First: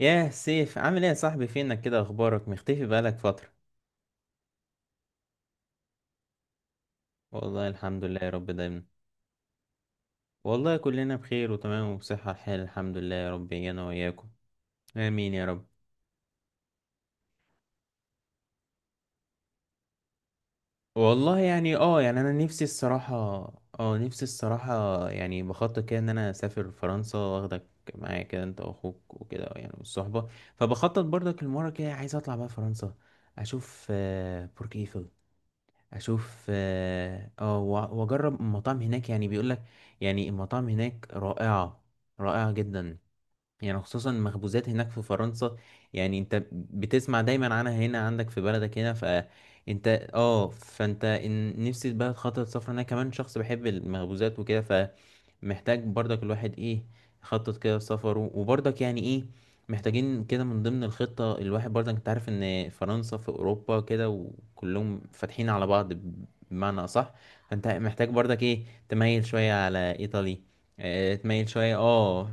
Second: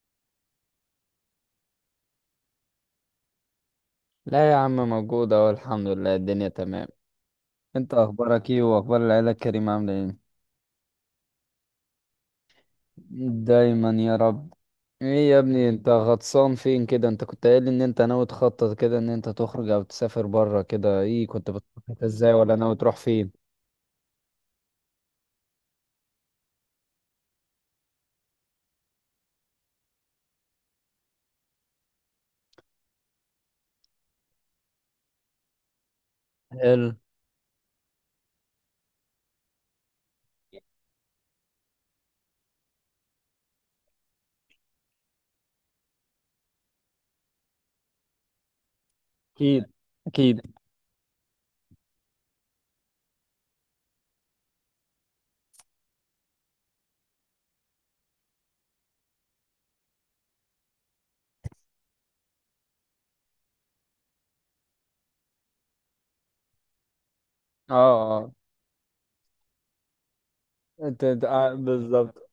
ياه سيف، عامل ايه يا صاحبي؟ فينك كده؟ اخبارك مختفي بقالك فترة. لا يا عم، موجود اهو، الحمد لله الدنيا تمام. والله انت الحمد لله يا رب اخبارك ايه؟ دايما. واخبار العيلة الكريمة عاملة ايه؟ والله كلنا بخير وتمام وبصحة الحال، الحمد لله، يا رب انا دايما يا وياكم. رب. ايه امين يا يا رب. ابني، انت غطسان فين كده؟ انت كنت قايل ان انت ناوي تخطط كده ان انت تخرج او تسافر بره كده، ايه والله كنت يعني بتخطط يعني انا ازاي؟ ولا نفسي ناوي تروح الصراحة. فين؟ اه نفسي الصراحة، يعني بخطط كده ان انا اسافر فرنسا واخدك معايا كده، انت واخوك وكده، يعني والصحبة. فبخطط برضك المرة كده، عايز اطلع بقى فرنسا. اشوف برج ايفل. اشوف حلو. واجرب المطاعم هناك، يعني بيقولك، يعني المطاعم هناك رائعة. رائعة جدا. يعني خصوصا المخبوزات هناك في فرنسا. يعني انت بتسمع دايما عنها هنا عندك في بلدك هنا، اكيد فانت اه اكيد. فانت نفسي بقى خطوة سفر، انا كمان شخص بحب المخبوزات وكده. فمحتاج برضك الواحد ايه، يخطط كده سفره، وبرضك يعني ايه، محتاجين كده من ضمن الخطة، الواحد برضك انت عارف ان فرنسا في اوروبا كده، وكلهم فاتحين على بعض، بمعنى اصح. فانت اه محتاج اه. برضك ايه، تميل شوية على ايطالي. انت اه أنت- تميل آه، شوية اه بالظبط.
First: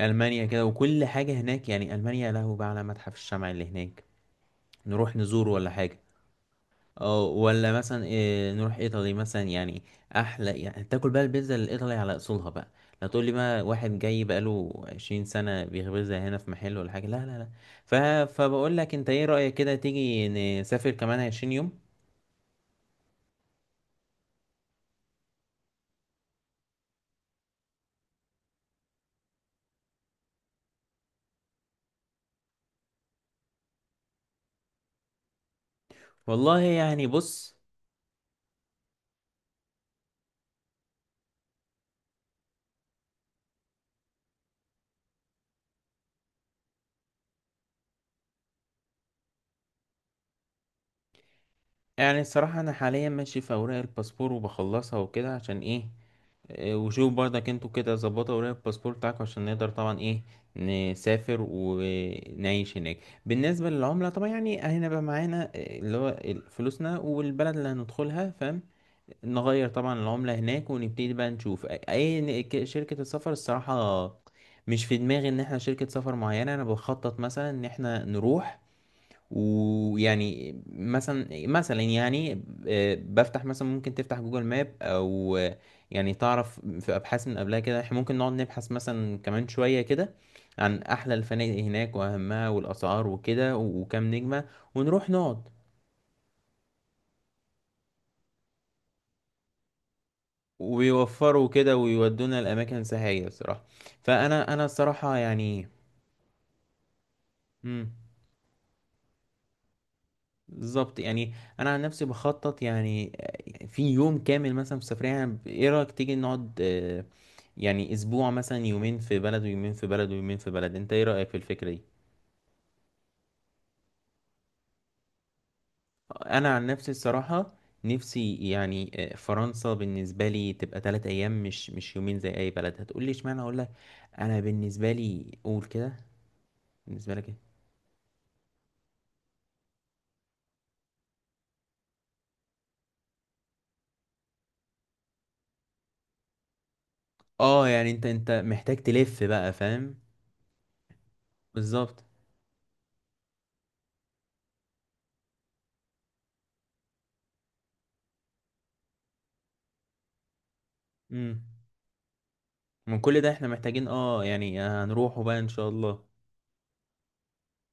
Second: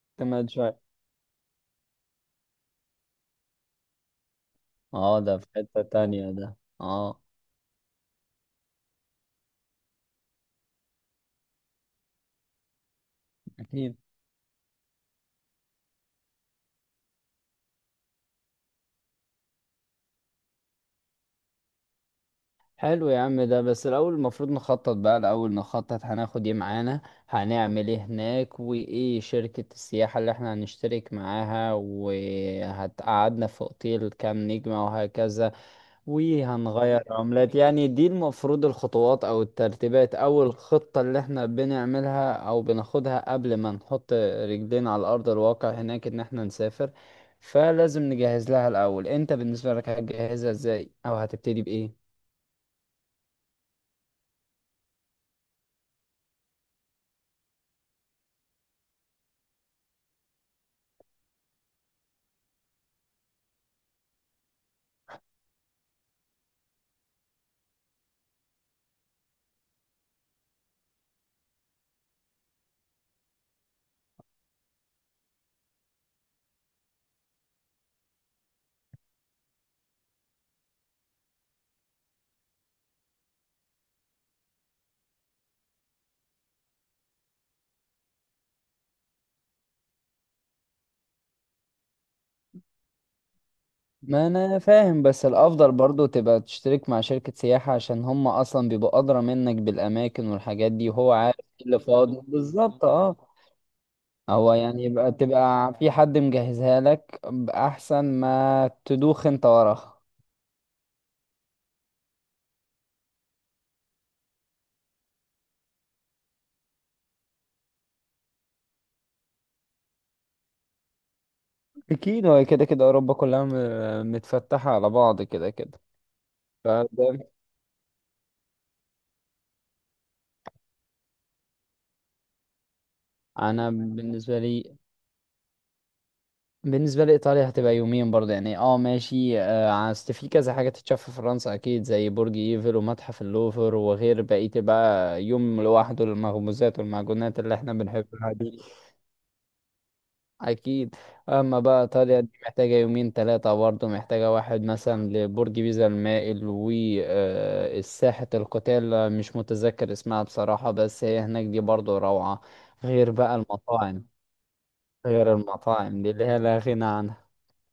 ألمانيا كمان كده شوية. وكل حاجة هناك، يعني ألمانيا له بقى على متحف الشمع اللي هناك، نروح اه، ده في نزوره ولا حتة حاجة. تانية ده، اه. أو ولا مثلا إيه نروح إيطالي مثلا، يعني أحلى، يعني تاكل بقى البيتزا الإيطالي على أصولها بقى. لا تقول لي بقى اكيد. واحد جاي بقاله 20 سنة بيخبزها هنا في محل ولا حاجة، لا لا لا. ف... فبقول لك، أنت إيه رأيك كده تيجي نسافر كمان 20 يوم؟ حلو يا عم، ده بس الأول المفروض نخطط. بقى الأول نخطط هناخد ايه معانا، هنعمل ايه هناك، وايه شركة السياحة اللي احنا هنشترك معاها، وهتقعدنا في اوتيل كام نجمة، وهكذا، والله وهنغير يعني عملات. بص، يعني دي المفروض الخطوات أو الترتيبات أو الخطة اللي احنا بنعملها أو بناخدها قبل ما نحط رجلينا على أرض الواقع هناك، إن احنا نسافر. فلازم نجهز لها الأول. انت بالنسبة لك هتجهزها ازاي، أو هتبتدي بإيه؟ يعني الصراحة أنا حاليا ماشي في أوراق الباسبور وبخلصها وكده، عشان إيه، وشوف برضك انتوا كده ظبطوا ورق الباسبور بتاعكم عشان نقدر طبعا ايه، نسافر ونعيش هناك. بالنسبة للعملة طبعا، يعني هنبقى معانا اللي هو فلوسنا، والبلد اللي هندخلها فاهم. نغير طبعا العملة هناك، ونبتدي بقى نشوف شركة السفر. الصراحة مش في دماغي ان احنا شركة سفر معينة، انا بخطط مثلا ان احنا نروح. ويعني مثلا يعني، بفتح مثلا، ممكن تفتح جوجل ماب او يعني تعرف، في ابحاث من قبلها كده، احنا ممكن نقعد نبحث مثلا كمان شوية كده عن احلى الفنادق هناك واهمها، والاسعار وكده، وكام ما نجمة. انا فاهم، ونروح بس نقعد، الافضل برضو تبقى تشترك مع شركة سياحة، عشان هم اصلا بيبقوا ادرى منك بالاماكن والحاجات دي، وهو عارف ويوفروا ايه كده اللي فاضي ويودونا الاماكن بالظبط، اه. السياحية بصراحة. فانا هو يعني يبقى الصراحة يعني. تبقى في حد مجهزها لك، مم. احسن ما تدوخ انت وراها. بالظبط يعني. انا عن نفسي بخطط يعني في يوم كامل مثلا في سفرية، يعني ايه رأيك تيجي نقعد يعني اسبوع مثلا، يومين في بلد ويومين في بلد ويومين في بلد، انت ايه رأيك في الفكرة دي؟ اكيد، هو كده كده اوروبا كلها متفتحة على بعض كده كده، انا عن نفسي فده. الصراحة، نفسي يعني، فرنسا بالنسبة لي تبقى 3 ايام، مش يومين زي اي بلد، هتقولي اشمعنى، اقول لك، انا بالنسبة انا لي، بالنسبة لي قول كده. بالنسبة بالنسبة لك ايه؟ لإيطاليا هتبقى يومين برضه، يعني اه ماشي، آه، أصل في كذا حاجة تتشاف في فرنسا، أكيد، زي برج إيفل ومتحف اللوفر، وغير بقية بقى يوم لوحده للمخبوزات والمعجونات اللي اه احنا يعني انت بنحبها دي. محتاج تلف بقى فاهم. أكيد. أما بقى بالظبط. إيطاليا دي محتاجة يومين تلاتة برضه، محتاجة واحد مثلا لبرج بيزا المائل وساحة القتال، مش متذكر اسمها بصراحة، بس هي امم. هناك دي برضه روعة. من غير كل ده بقى احنا محتاجين المطاعم، يعني هنروحه غير بقى ان شاء المطاعم الله. دي اللي هي لا غنى عنها.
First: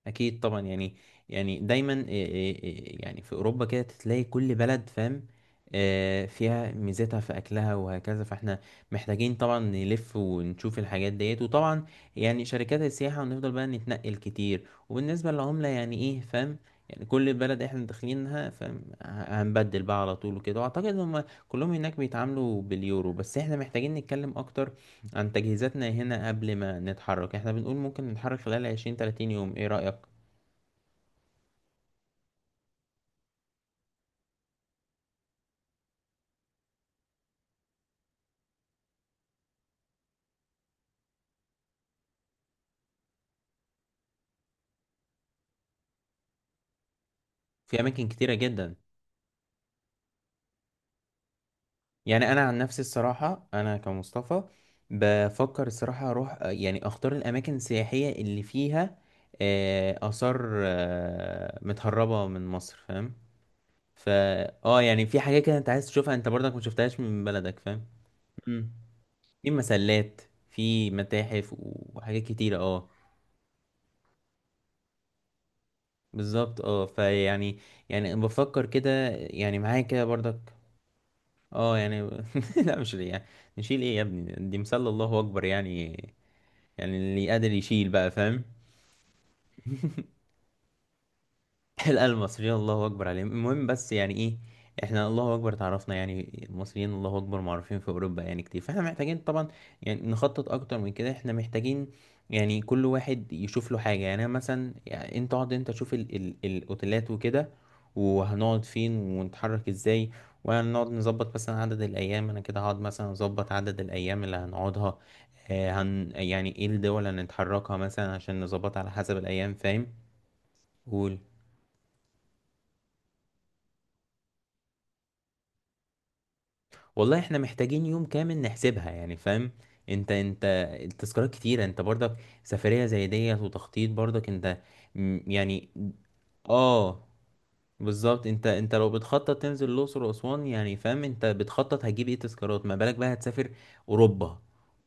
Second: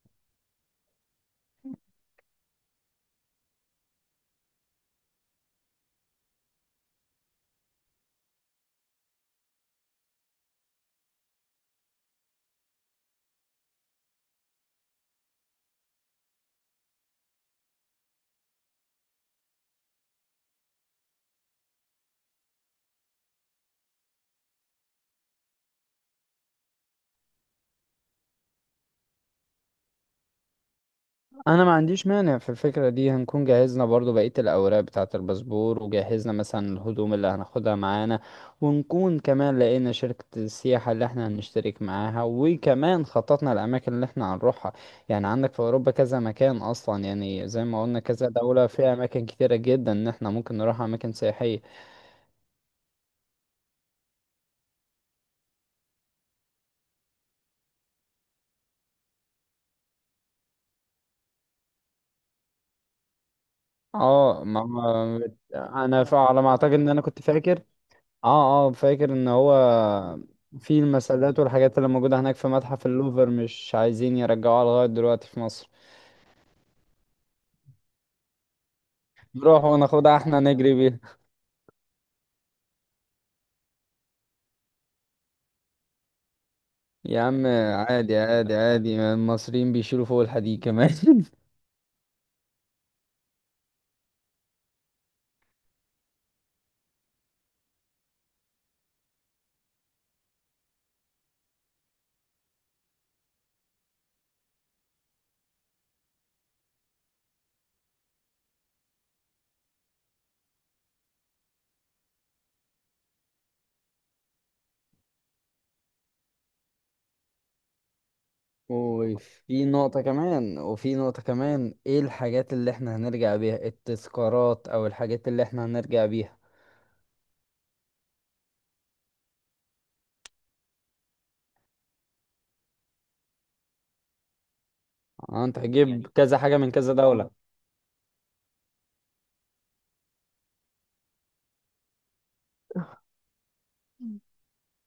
اكيد طبعا يعني، يعني دايما إيه- إيه- إيه يعني في اوروبا كده تلاقي كل بلد فاهم، فيها ميزتها في اكلها وهكذا، فاحنا محتاجين طبعا نلف ونشوف الحاجات ديت، وطبعا يعني شركات السياحة، ونفضل بقى نتنقل كتير، وبالنسبة للعملة يعني ايه فاهم، يعني كل بلد احنا داخلينها فاهم، هنبدل بقى على طول وكده، واعتقد هم كلهم هناك بيتعاملوا باليورو، بس احنا محتاجين نتكلم اكتر عن تجهيزاتنا هنا قبل ما نتحرك، احنا بنقول ممكن نتحرك خلال 20 30 يوم، ايه رأيك؟ انا ما عنديش مانع في الفكرة دي. هنكون جهزنا برضو بقية الاوراق بتاعة الباسبور، وجهزنا مثلا الهدوم اللي هناخدها معانا، ونكون كمان لقينا شركة السياحة اللي احنا هنشترك معاها، وكمان خططنا الاماكن اللي احنا هنروحها. يعني عندك في اوروبا كذا مكان اصلا، يعني زي في ما قلنا اماكن كذا كتيرة دولة جدا. فيها اماكن كتيرة جدا ان احنا ممكن نروح اماكن سياحية. يعني انا عن نفسي الصراحة، انا كمصطفى بفكر الصراحة اروح يعني اختار الاماكن السياحية اللي فيها اثار متهربة من مصر، فاهم. فا اه ما اه يعني في ما- حاجات كده انت عايز تشوفها، انت على ما برضك ما اعتقد ان شفتهاش انا كنت من بلدك فاكر، فاهم. اه مم. اه، فاكر ان في هو مسلات، في في المسلات متاحف، والحاجات اللي موجودة وحاجات هناك في كتيرة متحف اه اللوفر مش عايزين يرجعوها لغاية دلوقتي في مصر. بالظبط، فيعني، يعني بفكر كده، يعني نروح معايا كده وناخدها برضك. احنا، نجري بيها. اه يعني لا مش ليه يعني، نشيل ايه يا ابني، دي مسلة، الله اكبر يعني، يعني يا اللي عم، قادر يشيل بقى عادي فاهم. عادي عادي، المصريين بيشيلوا فوق الحديد كمان لا، المصريين الله اكبر عليهم، المهم بس يعني ايه، احنا الله اكبر تعرفنا، يعني المصريين الله اكبر معروفين في اوروبا يعني كتير، فاحنا محتاجين طبعا يعني نخطط اكتر من كده. احنا محتاجين يعني كل واحد يشوف له حاجه، يعني انا مثلا، يعني انت اقعد، انت شوف ال الاوتيلات وكده، وهنقعد فين ونتحرك ازاي، وهنقعد نظبط مثلا عدد الايام. انا كده هقعد مثلا اظبط عدد الايام اللي هنقعدها، آه، هن يعني ايه الدول اللي هنتحركها مثلا عشان نظبطها على حسب الايام وفي فاهم. نقطة كمان، وفي نقطة كمان، ايه الحاجات اللي احنا هنرجع بيها، التذكارات او الحاجات اللي احنا هنرجع بيها. والله احنا محتاجين يوم كامل نحسبها يعني فاهم. انت. التذكارات كتيرة، انت برضك سفرية زي ديت وتخطيط برضك، انت آه، انت يعني. هتجيب كذا حاجة من كذا اه دولة. بالظبط، انت لو بتخطط تنزل الأقصر وأسوان، يعني فاهم، انت بتخطط هتجيب ايه تذكارات، ما بالك بقى هتسافر أوروبا.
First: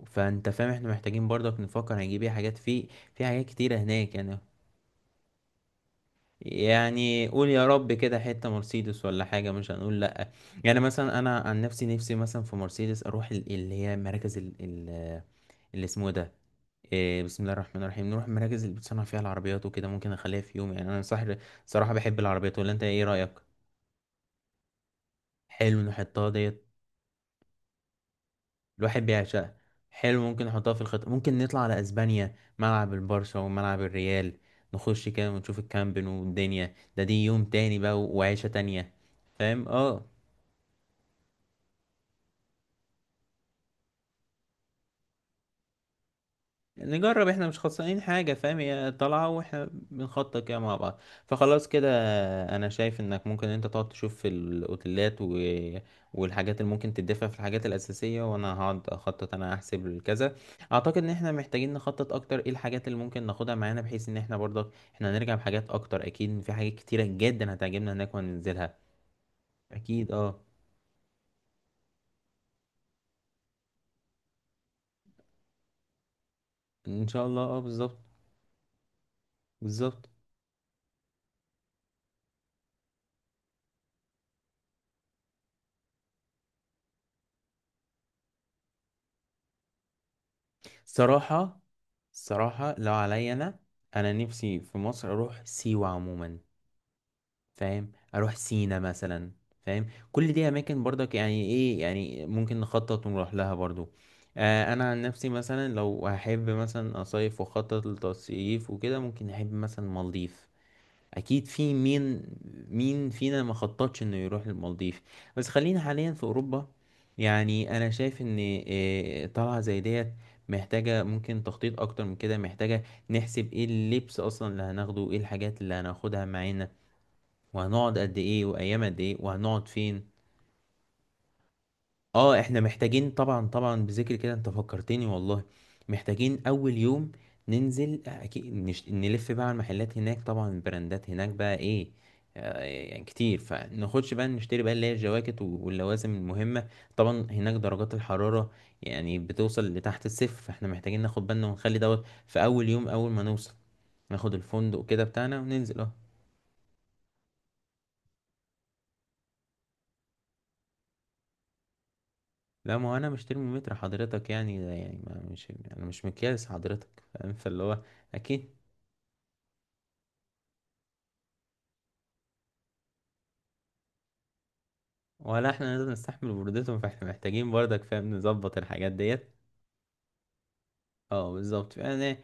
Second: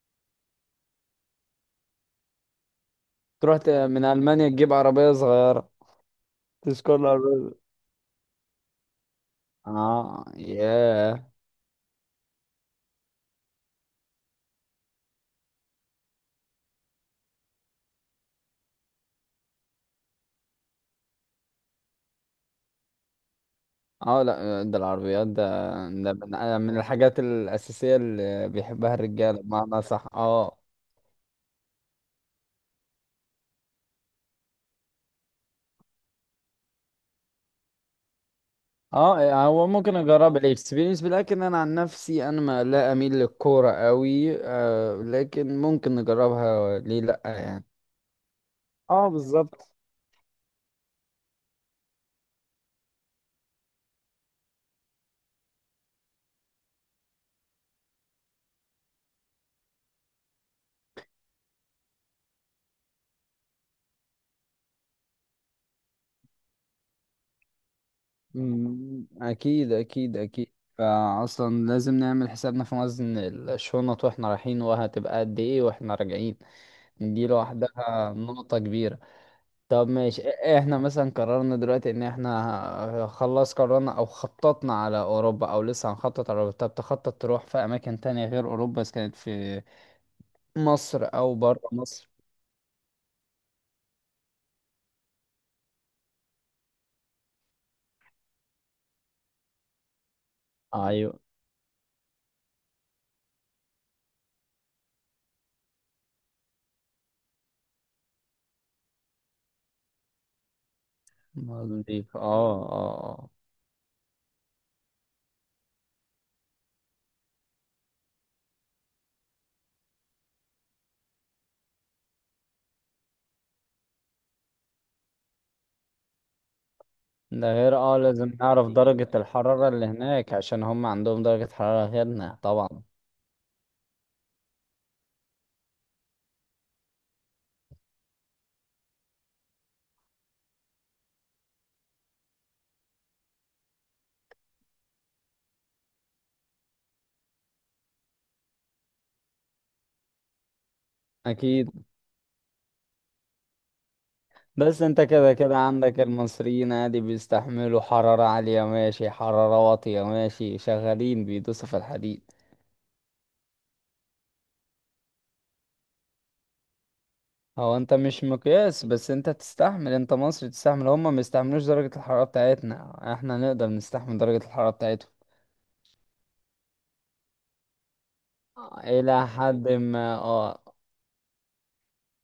فانت فاهم، احنا محتاجين برضك نفكر هنجيب ايه حاجات، في في حاجات تروح كتيرة من هناك يعني. ألمانيا تجيب عربية صغيرة، تذكار يعني قول العربية. يا رب كده حتة مرسيدس ولا حاجة، مش هنقول اه لأ. يعني مثلا ياه. أنا عن نفسي، مثلا في مرسيدس أروح اللي هي مراكز اللي اسمه ده، بسم الله الرحمن الرحيم، نروح المراكز اللي بتصنع فيها العربيات وكده، ممكن أخليها في يوم يعني. أنا صح، صراحة بحب العربيات، ولا أنت إيه رأيك؟ اه لا، آه، ده العربيات ده، حلو ده نحطها ديت. من الحاجات الأساسية اللي بيحبها الواحد الرجالة، بيعشقها. بمعنى صح، حلو، ممكن اه. نحطها في الخطة، ممكن نطلع على أسبانيا، ملعب البرشا وملعب الريال، نخش كده ونشوف الكامب نو والدنيا. ده دي يوم تاني بقى وعيشة تانية. اه آه، هو فاهم، ممكن اه، اجرب الاكسبيرينس، لكن انا عن نفسي انا ما لا اميل للكورة قوي آه، لكن ممكن نجربها، ليه لا نجرب، احنا مش يعني. خسرانين حاجة فاهم، هي اه طالعة واحنا بالظبط. بنخطط كده مع بعض. فخلاص كده، انا شايف انك ممكن انت تقعد تشوف في الاوتيلات والحاجات اللي ممكن تدفع في الحاجات الاساسية، وانا هقعد اخطط، انا احسب الكذا. اعتقد ان احنا محتاجين نخطط اكتر ايه الحاجات اللي ممكن ناخدها معانا، بحيث ان احنا برضك احنا هنرجع بحاجات اكتر، اكيد في حاجات كتيرة جدا هتعجبنا هناك وهننزلها. مم، اكيد اكيد اكيد اه. اكيد. فاصلا لازم نعمل حسابنا في وزن الشنط واحنا رايحين، وهتبقى قد ايه واحنا راجعين. ان شاء دي الله، بالظبط. لوحدها نقطة كبيرة. طب بالظبط. ماشي، احنا مثلا قررنا دلوقتي ان احنا خلاص قررنا او خططنا على اوروبا، او لسه هنخطط على اوروبا. طب تخطط تروح في اماكن تانية غير اوروبا، اذا كانت في مصر او صراحة. بره مصر؟ صراحة لو عليا أنا، أنا نفسي في مصر أروح سيوة عموما، فاهم، أروح سينا مثلا، فاهم كل دي أماكن برضك، ايوه. يعني إيه يعني ممكن نخطط ونروح لها برضو. أنا عن نفسي مثلا لو هحب مثلا أصيف وأخطط للتصيف وكده، ممكن أحب مثلا مالديف. اكيد، في المالديف اه. مين اه مين اه. فينا ما خططش انه يروح للمالديف؟ بس خلينا حاليا في اوروبا. يعني انا شايف ان طلعه زي ديت محتاجه، ممكن تخطيط اكتر من كده، محتاجه نحسب ايه اللبس اصلا اللي هناخده، ايه الحاجات اللي هناخدها معانا، ده غير اه وهنقعد قد لازم ايه، نعرف وايام قد درجة ايه، وهنقعد الحرارة اللي فين. هناك، عشان هم عندهم درجة حرارة غيرنا اه احنا طبعا. محتاجين، طبعا طبعا بذكر كده انت فكرتني والله. محتاجين اول يوم ننزل اكيد، نلف بقى على المحلات هناك، طبعا البراندات هناك بقى ايه، يعني كتير، فناخدش بقى نشتري بقى اللي هي الجواكت واللوازم المهمة. طبعا هناك درجات الحرارة يعني بتوصل لتحت الصفر، فاحنا محتاجين ناخد بالنا، اكيد. ونخلي دوت في اول يوم اول ما نوصل، ناخد بس الفندق انت كده كده بتاعنا كده وننزل اه عندك المصريين عادي بيستحملوا حرارة عالية ماشي، حرارة واطية ماشي، شغالين بيدوسوا في الحديد. لا، ما هو انا مش ترمومتر حضرتك يعني، ده يعني ما مش انا مش مقياس حضرتك فاهم، فاللي هو هو، انت مش اكيد، مقياس، بس انت تستحمل، انت مصري تستحمل. هما ما يستحملوش درجة الحرارة بتاعتنا، احنا نقدر نستحمل درجة الحرارة بتاعتهم ولا احنا نقدر نستحمل برودتهم، فاحنا محتاجين برضك فاهم نظبط الحاجات الى ديت. حد ما، اه. اه بالظبط، فانا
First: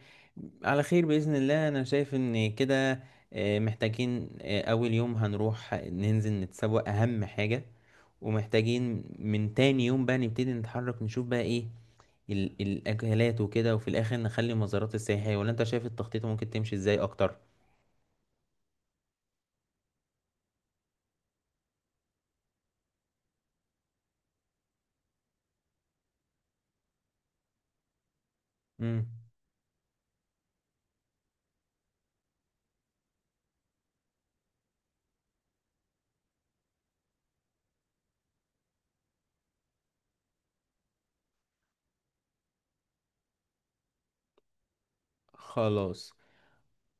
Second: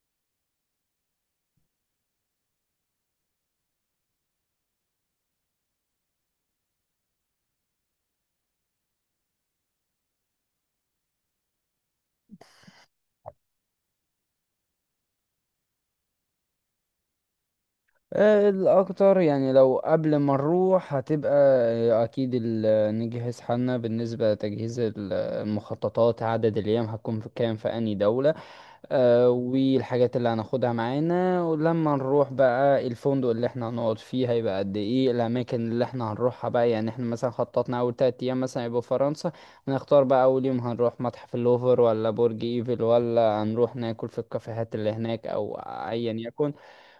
على خير بإذن الله. انا شايف ان كده محتاجين اول يوم هنروح ننزل نتسوق اهم حاجة، ومحتاجين من تاني يوم بقى نبتدي نتحرك نشوف بقى ايه الاكلات وكده، وفي الاخر نخلي مزارات السياحية، ولا انت شايف التخطيط ممكن تمشي ازاي اكتر؟ آه، الاكتر يعني لو قبل ما نروح هتبقى آه، اكيد نجهز حالنا بالنسبة لتجهيز المخططات، عدد الايام هتكون في كام في اني دولة، امم. آه، والحاجات اللي هناخدها معانا. ولما نروح بقى، الفندق اللي احنا هنقعد فيه هيبقى قد ايه، الاماكن اللي احنا هنروحها بقى، يعني احنا مثلا خططنا اول تلات ايام مثلا يبقوا في فرنسا، هنختار بقى اول يوم هنروح متحف اللوفر ولا برج ايفل، ولا هنروح ناكل في الكافيهات اللي هناك، او خلاص. ايا يكن،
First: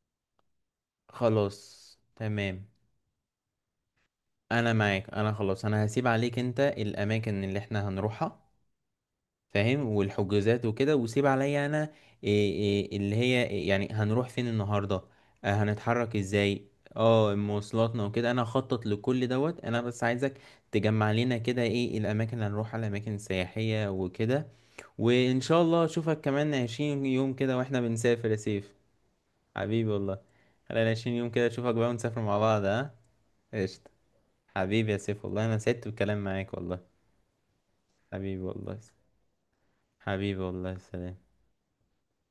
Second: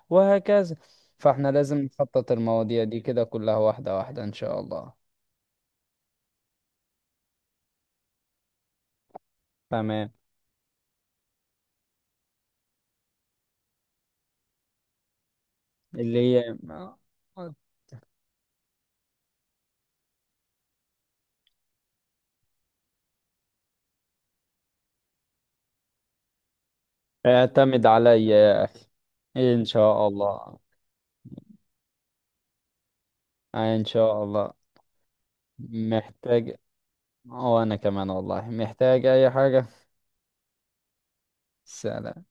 وهكذا. فاحنا لازم خلاص. نخطط تمام. المواضيع دي كده كلها واحدة واحدة ان شاء انا الله. معاك، انا خلاص، انا هسيب عليك انت الاماكن اللي احنا هنروحها فاهم، تمام. والحجوزات وكده، وسيب عليا انا إيه إيه اللي هي إيه يعني هنروح فين النهارده، هنتحرك اللي هي، ازاي، اه مواصلاتنا وكده. انا هخطط لكل دوت، انا بس عايزك تجمع لنا كده ايه الاماكن اللي هنروحها، الاماكن السياحية وكده. وان شاء الله اشوفك كمان 20 يوم كده واحنا اعتمد عليا بنسافر يا يا سيف. اخي، ان حبيبي شاء والله. الله. خلينا 20 يوم كده، اشوفك بقى ونسافر مع بعض، ها؟ آه، ان قشطة. شاء الله. حبيبي يا سيف، والله انا سعدت بالكلام معاك محتاج، والله. وانا كمان حبيبي والله، والله. محتاج اي حاجة. حبيبي والله، سلام. سلام.